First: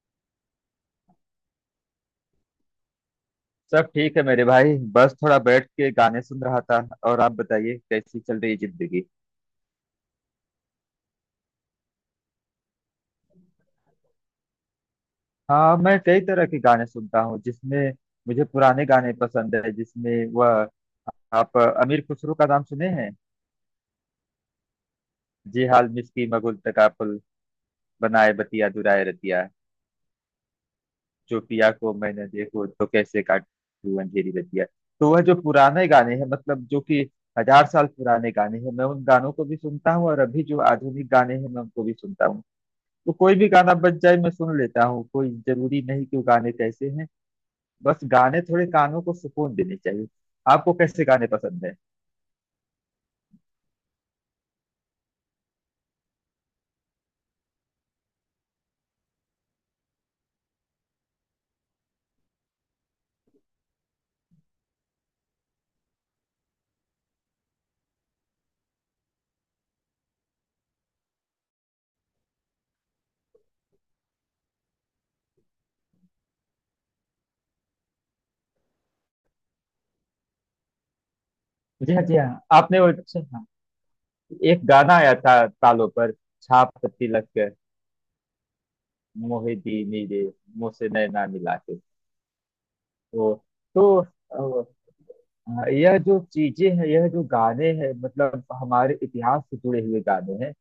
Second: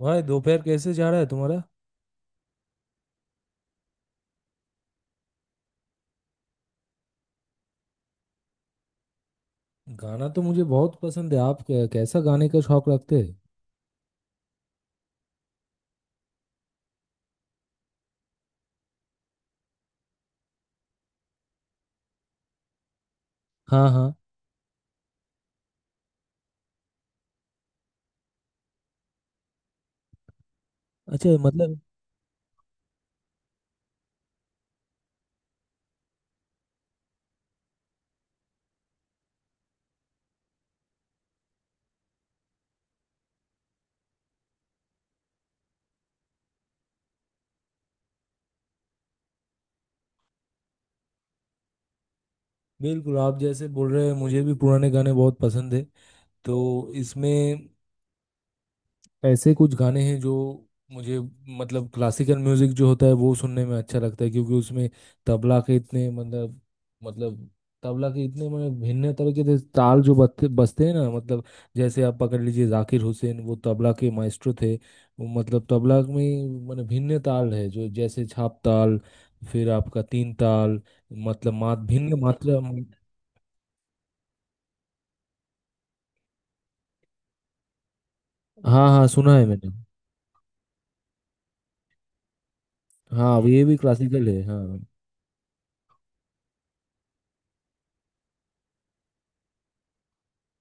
भाई दोपहर कैसे जा रहा है तुम्हारा। सब ठीक है मेरे भाई, बस थोड़ा बैठ के गाने सुन रहा था। और आप बताइए, कैसी चल रही है जिंदगी। गाना तो मुझे बहुत पसंद है, आप कैसा गाने का शौक रखते हैं। हाँ, मैं कई तरह के गाने सुनता हूँ, जिसमें मुझे पुराने गाने पसंद है, जिसमें वह आप अमीर खुसरो का नाम सुने हैं। हाँ हाँ। जे हाल मिसकी मगुल तकापुल, बनाए बतिया दुराए रतिया, अच्छा जो पिया मतलब। को मैंने देखो तो कैसे काटू अंधेरी रतिया। तो वह जो पुराने गाने हैं, मतलब जो कि 1000 साल पुराने गाने हैं, मैं उन गानों को भी सुनता हूँ, और अभी जो आधुनिक गाने हैं, मैं उनको भी सुनता हूँ। तो कोई भी गाना बज जाए मैं सुन लेता हूँ, कोई जरूरी नहीं कि वो गाने कैसे हैं। बस गाने थोड़े कानों को सुकून देने चाहिए। आपको कैसे गाने पसंद है। बिल्कुल आप जैसे बोल रहे हैं, मुझे भी पुराने गाने बहुत पसंद है। तो इसमें ऐसे कुछ गाने हैं जो मुझे, मतलब क्लासिकल म्यूजिक जो होता है वो सुनने में अच्छा लगता है, क्योंकि उसमें तबला के इतने मतलब, मतलब तबला के इतने मतलब भिन्न तरीके के ताल जो बजते बजते हैं ना, मतलब जैसे आप पकड़ लीजिए जाकिर हुसैन, वो तबला के माइस्ट्रो थे। वो मतलब तबला में मतलब भिन्न ताल है, जो जैसे छाप ताल, फिर आपका तीन ताल, मतलब मात जी हाँ, जी भिन्न हाँ। मात्रा। आपने वो अच्छा, हाँ, एक गाना आया था तालों पर, छाप तिलक, हाँ हाँ, सुना है मोहे मैंने। दी नीरे, मुझसे नैना मिला के। तो, हाँ ये भी तो क्लासिकल है, हाँ। हाँ, यह जो चीजें हैं, यह जो गाने हैं, मतलब हमारे इतिहास से जुड़े हुए गाने हैं।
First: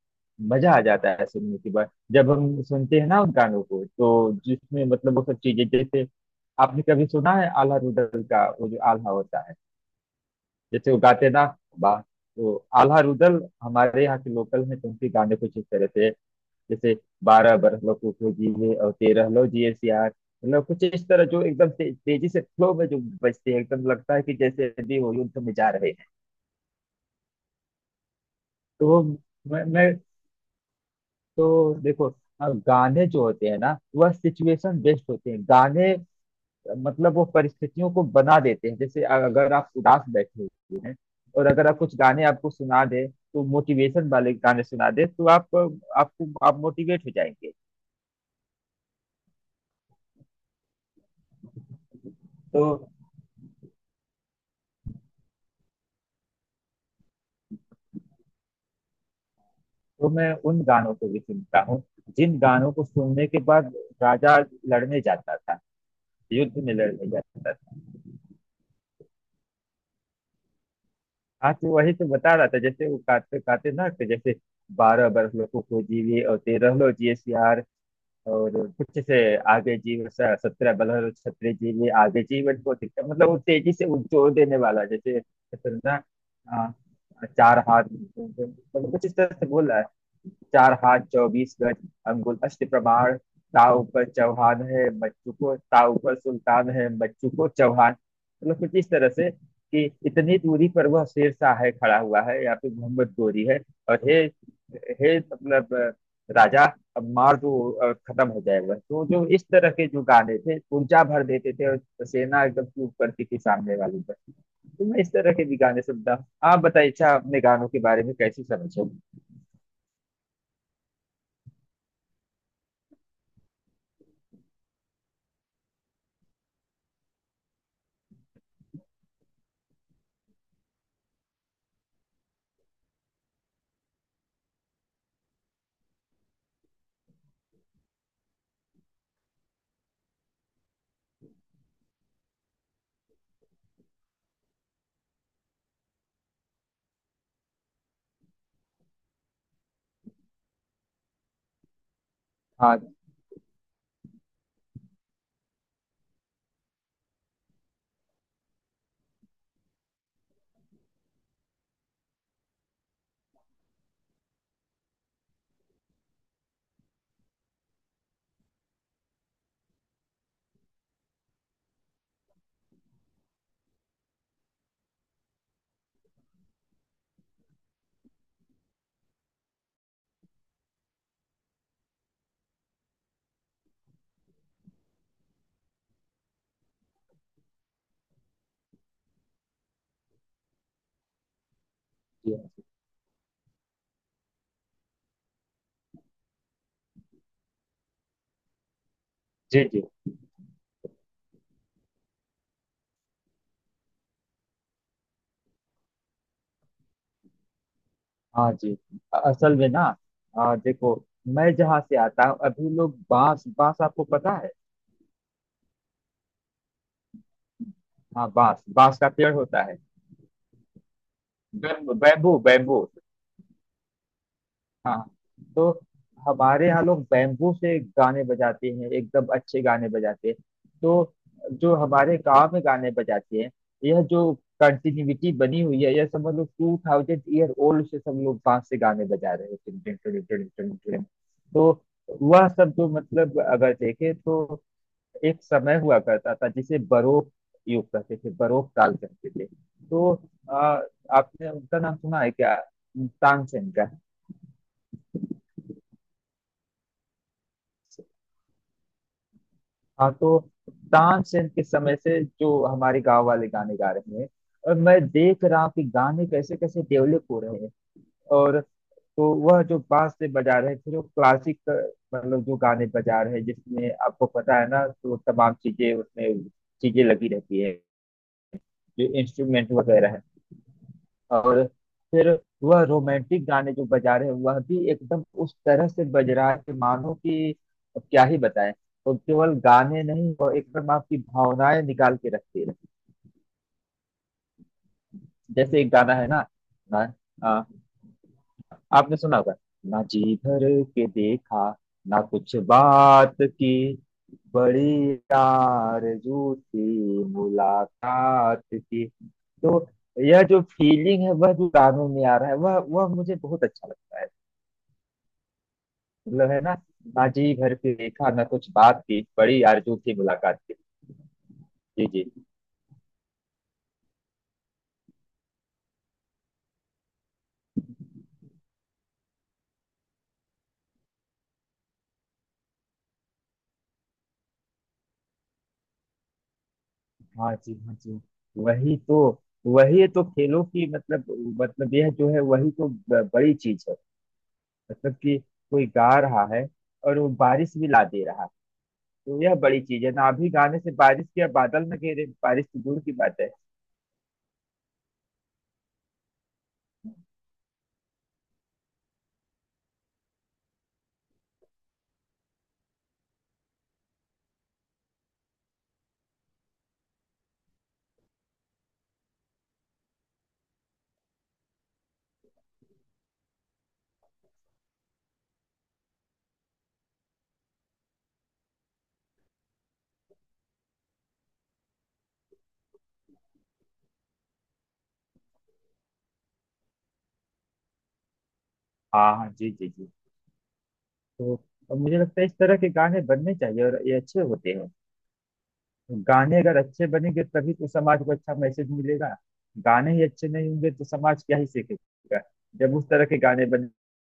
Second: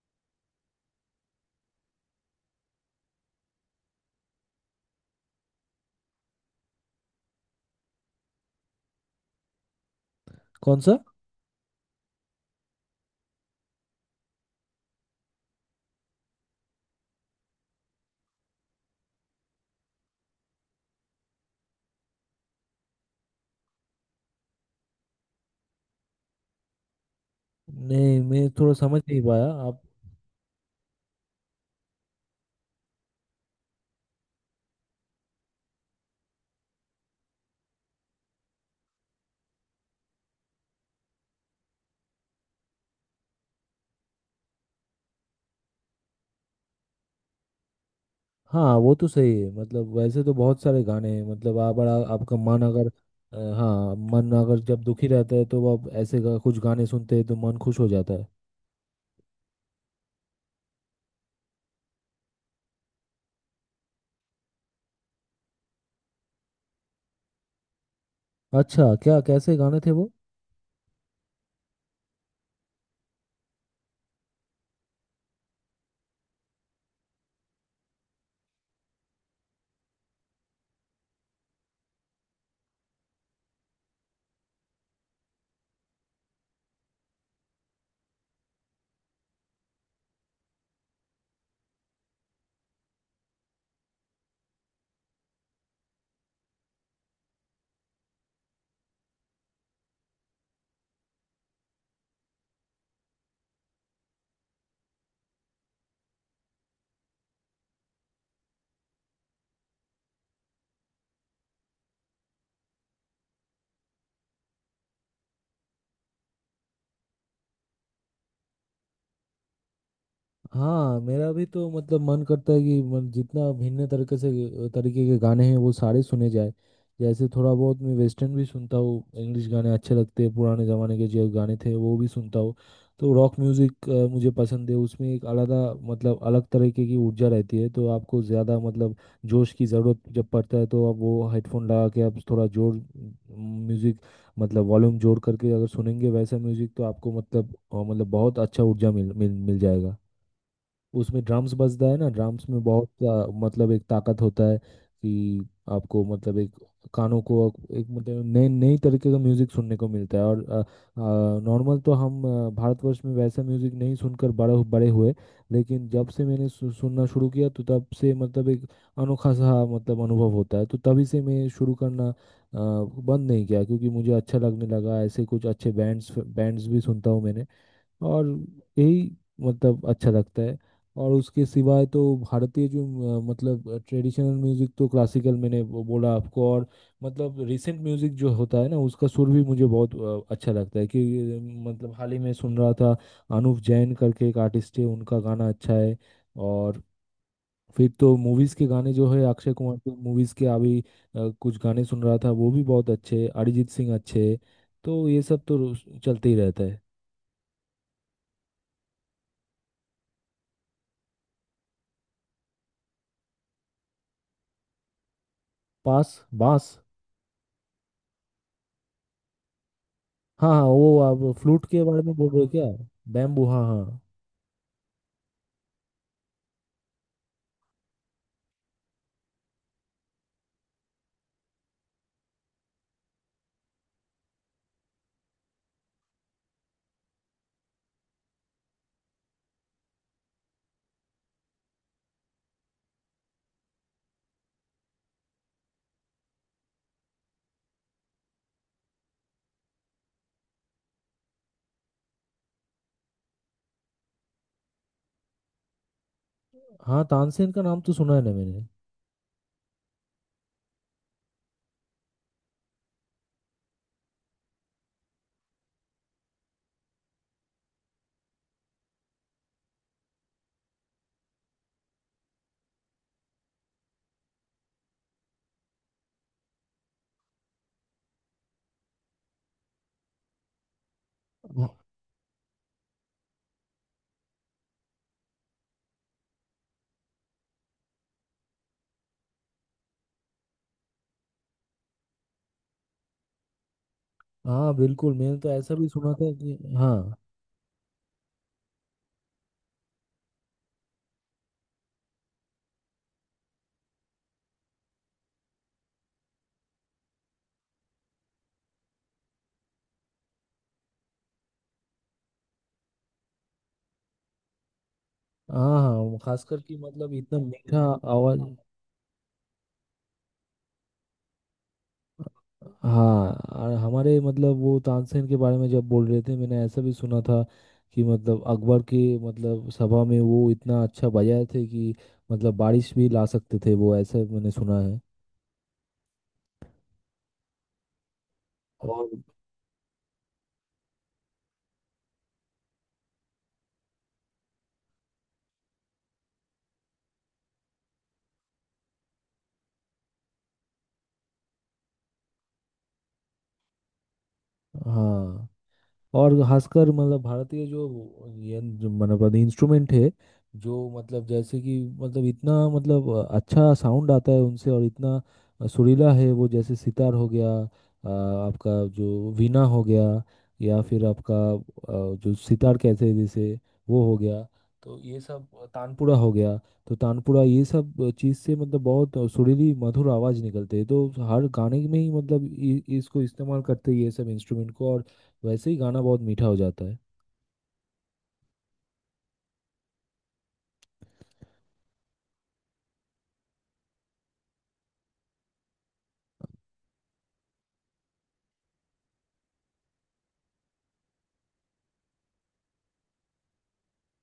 मजा आ जाता है सुनने के बाद, जब हम सुनते हैं ना उन गानों को, तो जिसमें मतलब वो सब चीजें, जैसे आपने कभी सुना है आल्हा रुदल का, वो जो आल्हा होता है कौन जैसे सा? वो गाते ना। वाह, तो आल्हा रुदल हमारे यहाँ के लोकल हैं, तो उनके गाने कुछ इस तरह से, जैसे, 12 बरस लो कुको जीवे और 13 लो जिए सियार। मतलब कुछ इस तरह, जो एकदम तेजी से फ्लो में जो बजते हैं, एकदम लगता है कि जैसे अभी वो युद्ध में जा रहे। नहीं, मैं थोड़ा तो समझ वो, नहीं पाया मैं, आप। मैं तो देखो, हाँ गाने जो होते हैं ना, वह सिचुएशन बेस्ड होते हैं गाने। मतलब वो परिस्थितियों को बना देते हैं। जैसे अगर आप उदास बैठे हुए हैं, और अगर आप कुछ गाने आपको सुना दे, तो मोटिवेशन वाले गाने सुना दे, तो आप आपको आप मोटिवेट हो जाएंगे। हाँ वो तो सही है, मतलब वैसे तो बहुत सारे गाने हैं, मतलब आप बड़ा, आपका मन तो अगर, हाँ मन अगर जब दुखी रहता है, तो आप ऐसे कुछ गाने सुनते हैं तो मन खुश हो जाता है। तो मैं उन गानों को भी सुनता हूँ, जिन गानों को सुनने के बाद राजा लड़ने जाता था, युद्ध में लड़ने जाता था। अच्छा, क्या कैसे गाने थे वो? हाँ तो वही तो बता रहा था, जैसे वो काटते काटते ना, तो जैसे, 12 बरस लोगों को जीवे और तेरह लो जीएसआर, और कुछ से आगे जीव 17 बरस लो छत्र जीवे आगे जीवन को दिखता। मतलब वो तेजी से वो जोर देने वाला जैसे जैसे ना। आ, 4 हाथ, मतलब कुछ इस तरह से बोला, 4 हाथ 24 गज अंगुल 8 प्रमाण, ताव पर चौहान है बच्चू को, ताव पर सुल्तान है बच्चू को चौहान। मतलब कुछ इस तरह से कि इतनी दूरी पर वह शेर शाह है खड़ा हुआ है, या फिर मोहम्मद गोरी है, और हे, हे मतलब राजा अब मार दो, और खत्म हो जाएगा। तो जो इस तरह के जो गाने थे, ऊर्जा भर देते थे, और सेना एकदम चूप करती थी सामने वाली पर। तो मैं इस तरह के भी गाने सुनता हूँ। आप बताइए, अच्छा, अपने गानों के बारे में कैसी समझ है। हाँ मेरा भी तो मतलब मन करता है कि मन जितना भिन्न तरीके के गाने हैं वो सारे सुने जाए। जैसे थोड़ा बहुत मैं वेस्टर्न भी सुनता हूँ, इंग्लिश गाने अच्छे लगते हैं, पुराने ज़माने के जो गाने थे वो भी सुनता हूँ। तो रॉक म्यूज़िक मुझे पसंद है, उसमें एक अलग मतलब अलग तरीके की ऊर्जा रहती है, तो आपको ज़्यादा मतलब जोश की ज़रूरत जब पड़ता है, तो आप वो हेडफोन लगा के आप थोड़ा जोर म्यूज़िक, मतलब वॉल्यूम जोड़ करके अगर सुनेंगे वैसा म्यूज़िक, तो आपको मतलब मतलब बहुत अच्छा ऊर्जा मिल मिल मिल जाएगा। उसमें ड्रम्स बजता है ना, ड्रम्स में हाँ बहुत मतलब एक ताकत होता है कि आपको मतलब एक कानों को, एक मतलब नए नई तरीके का म्यूजिक सुनने को मिलता है। और नॉर्मल तो हम भारतवर्ष में वैसा म्यूजिक नहीं सुनकर बड़े बड़े हुए। लेकिन जब से मैंने सुनना शुरू किया, तो तब से मतलब एक अनोखा सा मतलब अनुभव होता है, तो तभी से मैं शुरू करना बंद नहीं किया क्योंकि मुझे अच्छा लगने लगा। ऐसे कुछ अच्छे बैंड्स बैंड्स भी सुनता हूँ मैंने। और यही मतलब अच्छा लगता है। और उसके सिवाय तो भारतीय जो मतलब ट्रेडिशनल म्यूजिक, तो क्लासिकल मैंने वो बोला आपको, और मतलब रिसेंट म्यूजिक जो होता है ना, उसका सुर भी मुझे बहुत अच्छा लगता है कि मतलब हाल ही में जी, सुन रहा था, अनुव जैन करके एक आर्टिस्ट है, उनका गाना अच्छा है। और फिर तो मूवीज के गाने जो है, अक्षय जी कुमार के मूवीज के अभी कुछ गाने सुन रहा था, वो भी बहुत अच्छे हैं। अरिजीत सिंह अच्छे हैं। तो ये सब तो रोज चलते ही रहता है। हाँ जी। असल में ना, देखो, मैं जहाँ से आता हूँ, अभी लोग बांस बांस, आपको पता है। पास। बास। हाँ, बांस, बांस का पेड़ होता है। हाँ हाँ, वो आप फ्लूट के बारे में बोल बैम्बू, रहे हो क्या? बैम्बू। बैम्बू, हाँ हाँ। हाँ, तो हमारे यहाँ लोग बैम्बू से गाने बजाते हैं, एकदम अच्छे गाने बजाते हैं। तो जो हमारे गांव में गाने बजाते हैं, यह जो कंटिन्यूटी बनी हुई है, यह समझ लो 2000 year old से सब लोग बांस से गाने बजा रहे हैं। टिन टिन टिन टिन टिन टिन। तो वह सब जो मतलब अगर देखे तो, एक समय हुआ करता था जिसे बरोक युग कहते थे, बरोक काल कहते थे। तो आ, आपने उनका नाम सुना है क्या, तानसेन का। हाँ। तानसेन का नाम तो सुना है ना मैंने। हाँ, तो तानसेन के समय से जो हमारे गांव वाले गाने गा रहे हैं, और मैं देख रहा हूँ कि गाने कैसे कैसे डेवलप हो रहे हैं। और तो वह जो बांस से बजा रहे हैं, फिर वो क्लासिक, मतलब जो गाने बजा रहे हैं, जिसमें आपको पता है ना, तो तमाम चीजें उसमें चीजें लगी रहती है, जो इंस्ट्रूमेंट वगैरह है। और हाँ फिर वह रोमांटिक गाने जो बजा रहे हैं, वह भी एकदम उस तरह से बज रहा है कि मानो कि अब क्या ही बताएं। तो केवल गाने नहीं, वह एकदम आपकी भावनाएं निकाल के रखती है। हाँ, बिल्कुल मैंने तो ऐसा जैसे भी एक सुना गाना है था ना, कि ना हाँ आ, आपने सुना होगा, ना जी भर के देखा, ना कुछ बात की, बड़ी आरज़ू थी मुलाकात की। तो यह जो फीलिंग है, वह जो गानों में आ रहा है, वह मुझे बहुत अच्छा लगता है। हाँ। हाँ वो मतलब है खासकर ना, कि मतलब इतना बाजी भर मीठा के देखा आवाज। न कुछ बात थी, बड़ी आरजू थी मुलाकात की। जी जी, हाँ। और हमारे मतलब वो तानसेन के बारे में जब बोल रहे थे, मैंने ऐसा भी सुना था कि मतलब अकबर के मतलब सभा में वो इतना अच्छा बजाए थे कि मतलब बारिश भी ला सकते थे वो, ऐसा मैंने सुना है। हाँ जी, हाँ जी। वही और तो, वही तो खेलों की मतलब, मतलब यह जो है वही तो बड़ी चीज है, मतलब कि कोई गा रहा है और वो बारिश भी ला दे रहा है। तो यह बड़ी चीज है ना। अभी गाने से बारिश के बादल न घेरे, बारिश तो दूर की बात है। हाँ। और खासकर मतलब भारतीय जो ये जो मतलब इंस्ट्रूमेंट है, जो मतलब जैसे कि मतलब इतना मतलब अच्छा साउंड आता है उनसे, और इतना सुरीला है वो, जैसे सितार हो गया, आपका जो वीणा हो गया, या फिर आपका जो सितार कहते हैं जैसे, वो हो गया, तो ये सब, तानपुरा हो गया, तो तानपुरा ये सब चीज़ से मतलब बहुत सुरीली मधुर आवाज़ निकलते हैं, तो हर गाने में ही मतलब इसको इस्तेमाल करते हैं ये सब इंस्ट्रूमेंट को, और वैसे ही गाना बहुत मीठा हो जाता है। हाँ, हाँ जी, जी जी। तो अब मुझे लगता है इस तरह के गाने बनने चाहिए, और ये अच्छे होते हैं। गाने अगर अच्छे बनेंगे तभी तो समाज को अच्छा मैसेज मिलेगा। गाने ही अच्छे नहीं होंगे तो समाज क्या ही सीखेगा। जब उस तरह के गाने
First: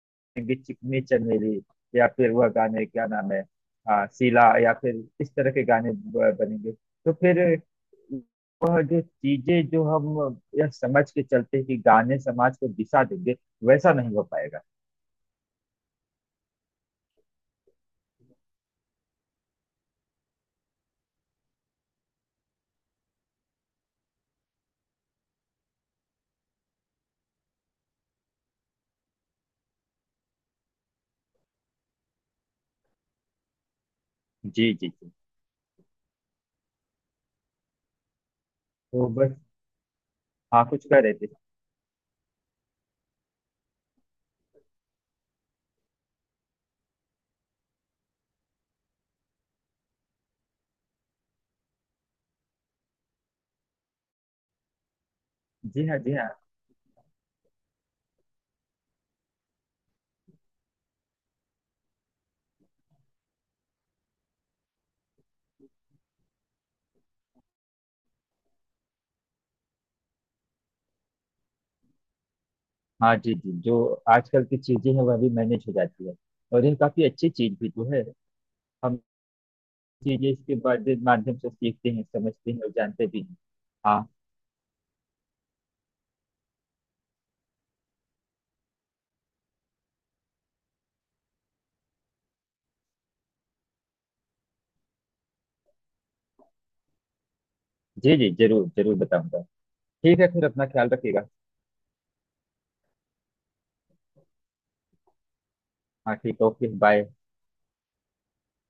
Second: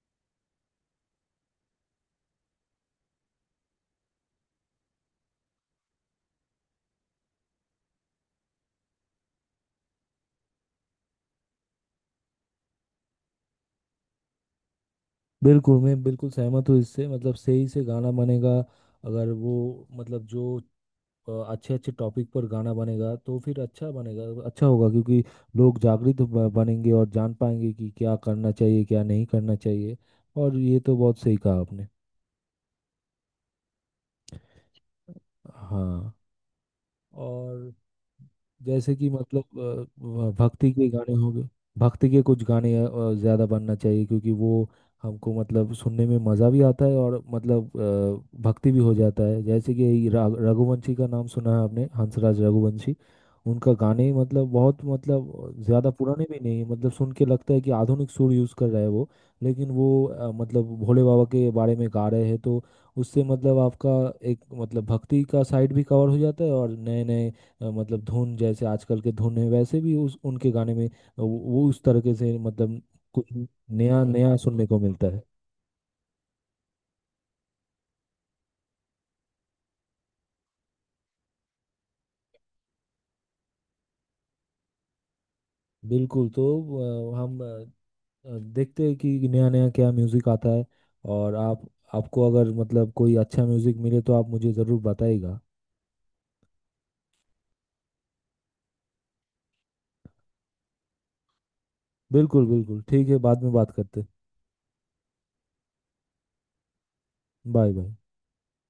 बनेंगे, चिकनी चमेली या फिर वह गाने क्या नाम है, सीला, या फिर इस तरह के गाने बनेंगे, तो फिर वह जो चीजें, जो हम यह समझ के चलते हैं कि गाने समाज को दिशा देंगे, वैसा नहीं हो पाएगा। बिल्कुल, मैं बिल्कुल सहमत हूँ इससे। मतलब सही से गाना बनेगा, अगर वो मतलब जो अच्छे अच्छे टॉपिक पर गाना बनेगा तो फिर अच्छा बनेगा, अच्छा होगा, क्योंकि लोग जागृत बनेंगे और जान पाएंगे कि क्या करना चाहिए क्या नहीं करना चाहिए। और ये तो बहुत सही कहा आपने। जी जी जी। हाँ। और जैसे तो कि बस, मतलब हाँ भक्ति कुछ के कह गाने रहे थे। हो गए। भक्ति के कुछ गाने ज़्यादा बनना चाहिए, क्योंकि वो हमको मतलब सुनने में मज़ा भी आता है, और मतलब भक्ति भी हो जाता है। जैसे कि रघुवंशी का नाम सुना है आपने, हंसराज रघुवंशी, उनका गाने मतलब बहुत मतलब जी ज़्यादा हाँ, जी पुराने हाँ। भी नहीं है, मतलब सुन के लगता है कि आधुनिक सुर यूज़ कर रहा है वो। लेकिन वो मतलब भोले बाबा के बारे में गा रहे हैं, तो उससे मतलब आपका एक मतलब भक्ति का साइड भी कवर हो जाता है, और नए नए मतलब धुन जैसे आजकल के धुन है वैसे भी उस उनके गाने में वो उस तरीके से मतलब हाँ कुछ जी, जी जो नया नया आजकल की सुनने को चीजें हैं मिलता वह है। भी मैनेज हो जाती है, और ये काफी अच्छी चीज भी तो है। हम चीजें इसके बाद माध्यम से सीखते हैं, समझते हैं, और जानते भी हैं। हाँ, बिल्कुल। तो अ, हम अ, देखते हैं कि नया नया क्या म्यूज़िक आता है। और आप आपको अगर मतलब कोई अच्छा म्यूज़िक मिले तो आप मुझे ज़रूर बताइएगा। जी जी, जरूर जरूर बताऊंगा। ठीक है, फिर अपना ख्याल रखिएगा। बिल्कुल बिल्कुल ठीक है, बाद में बात करते। हाँ ठीक है, ओके बाय। Bye bye.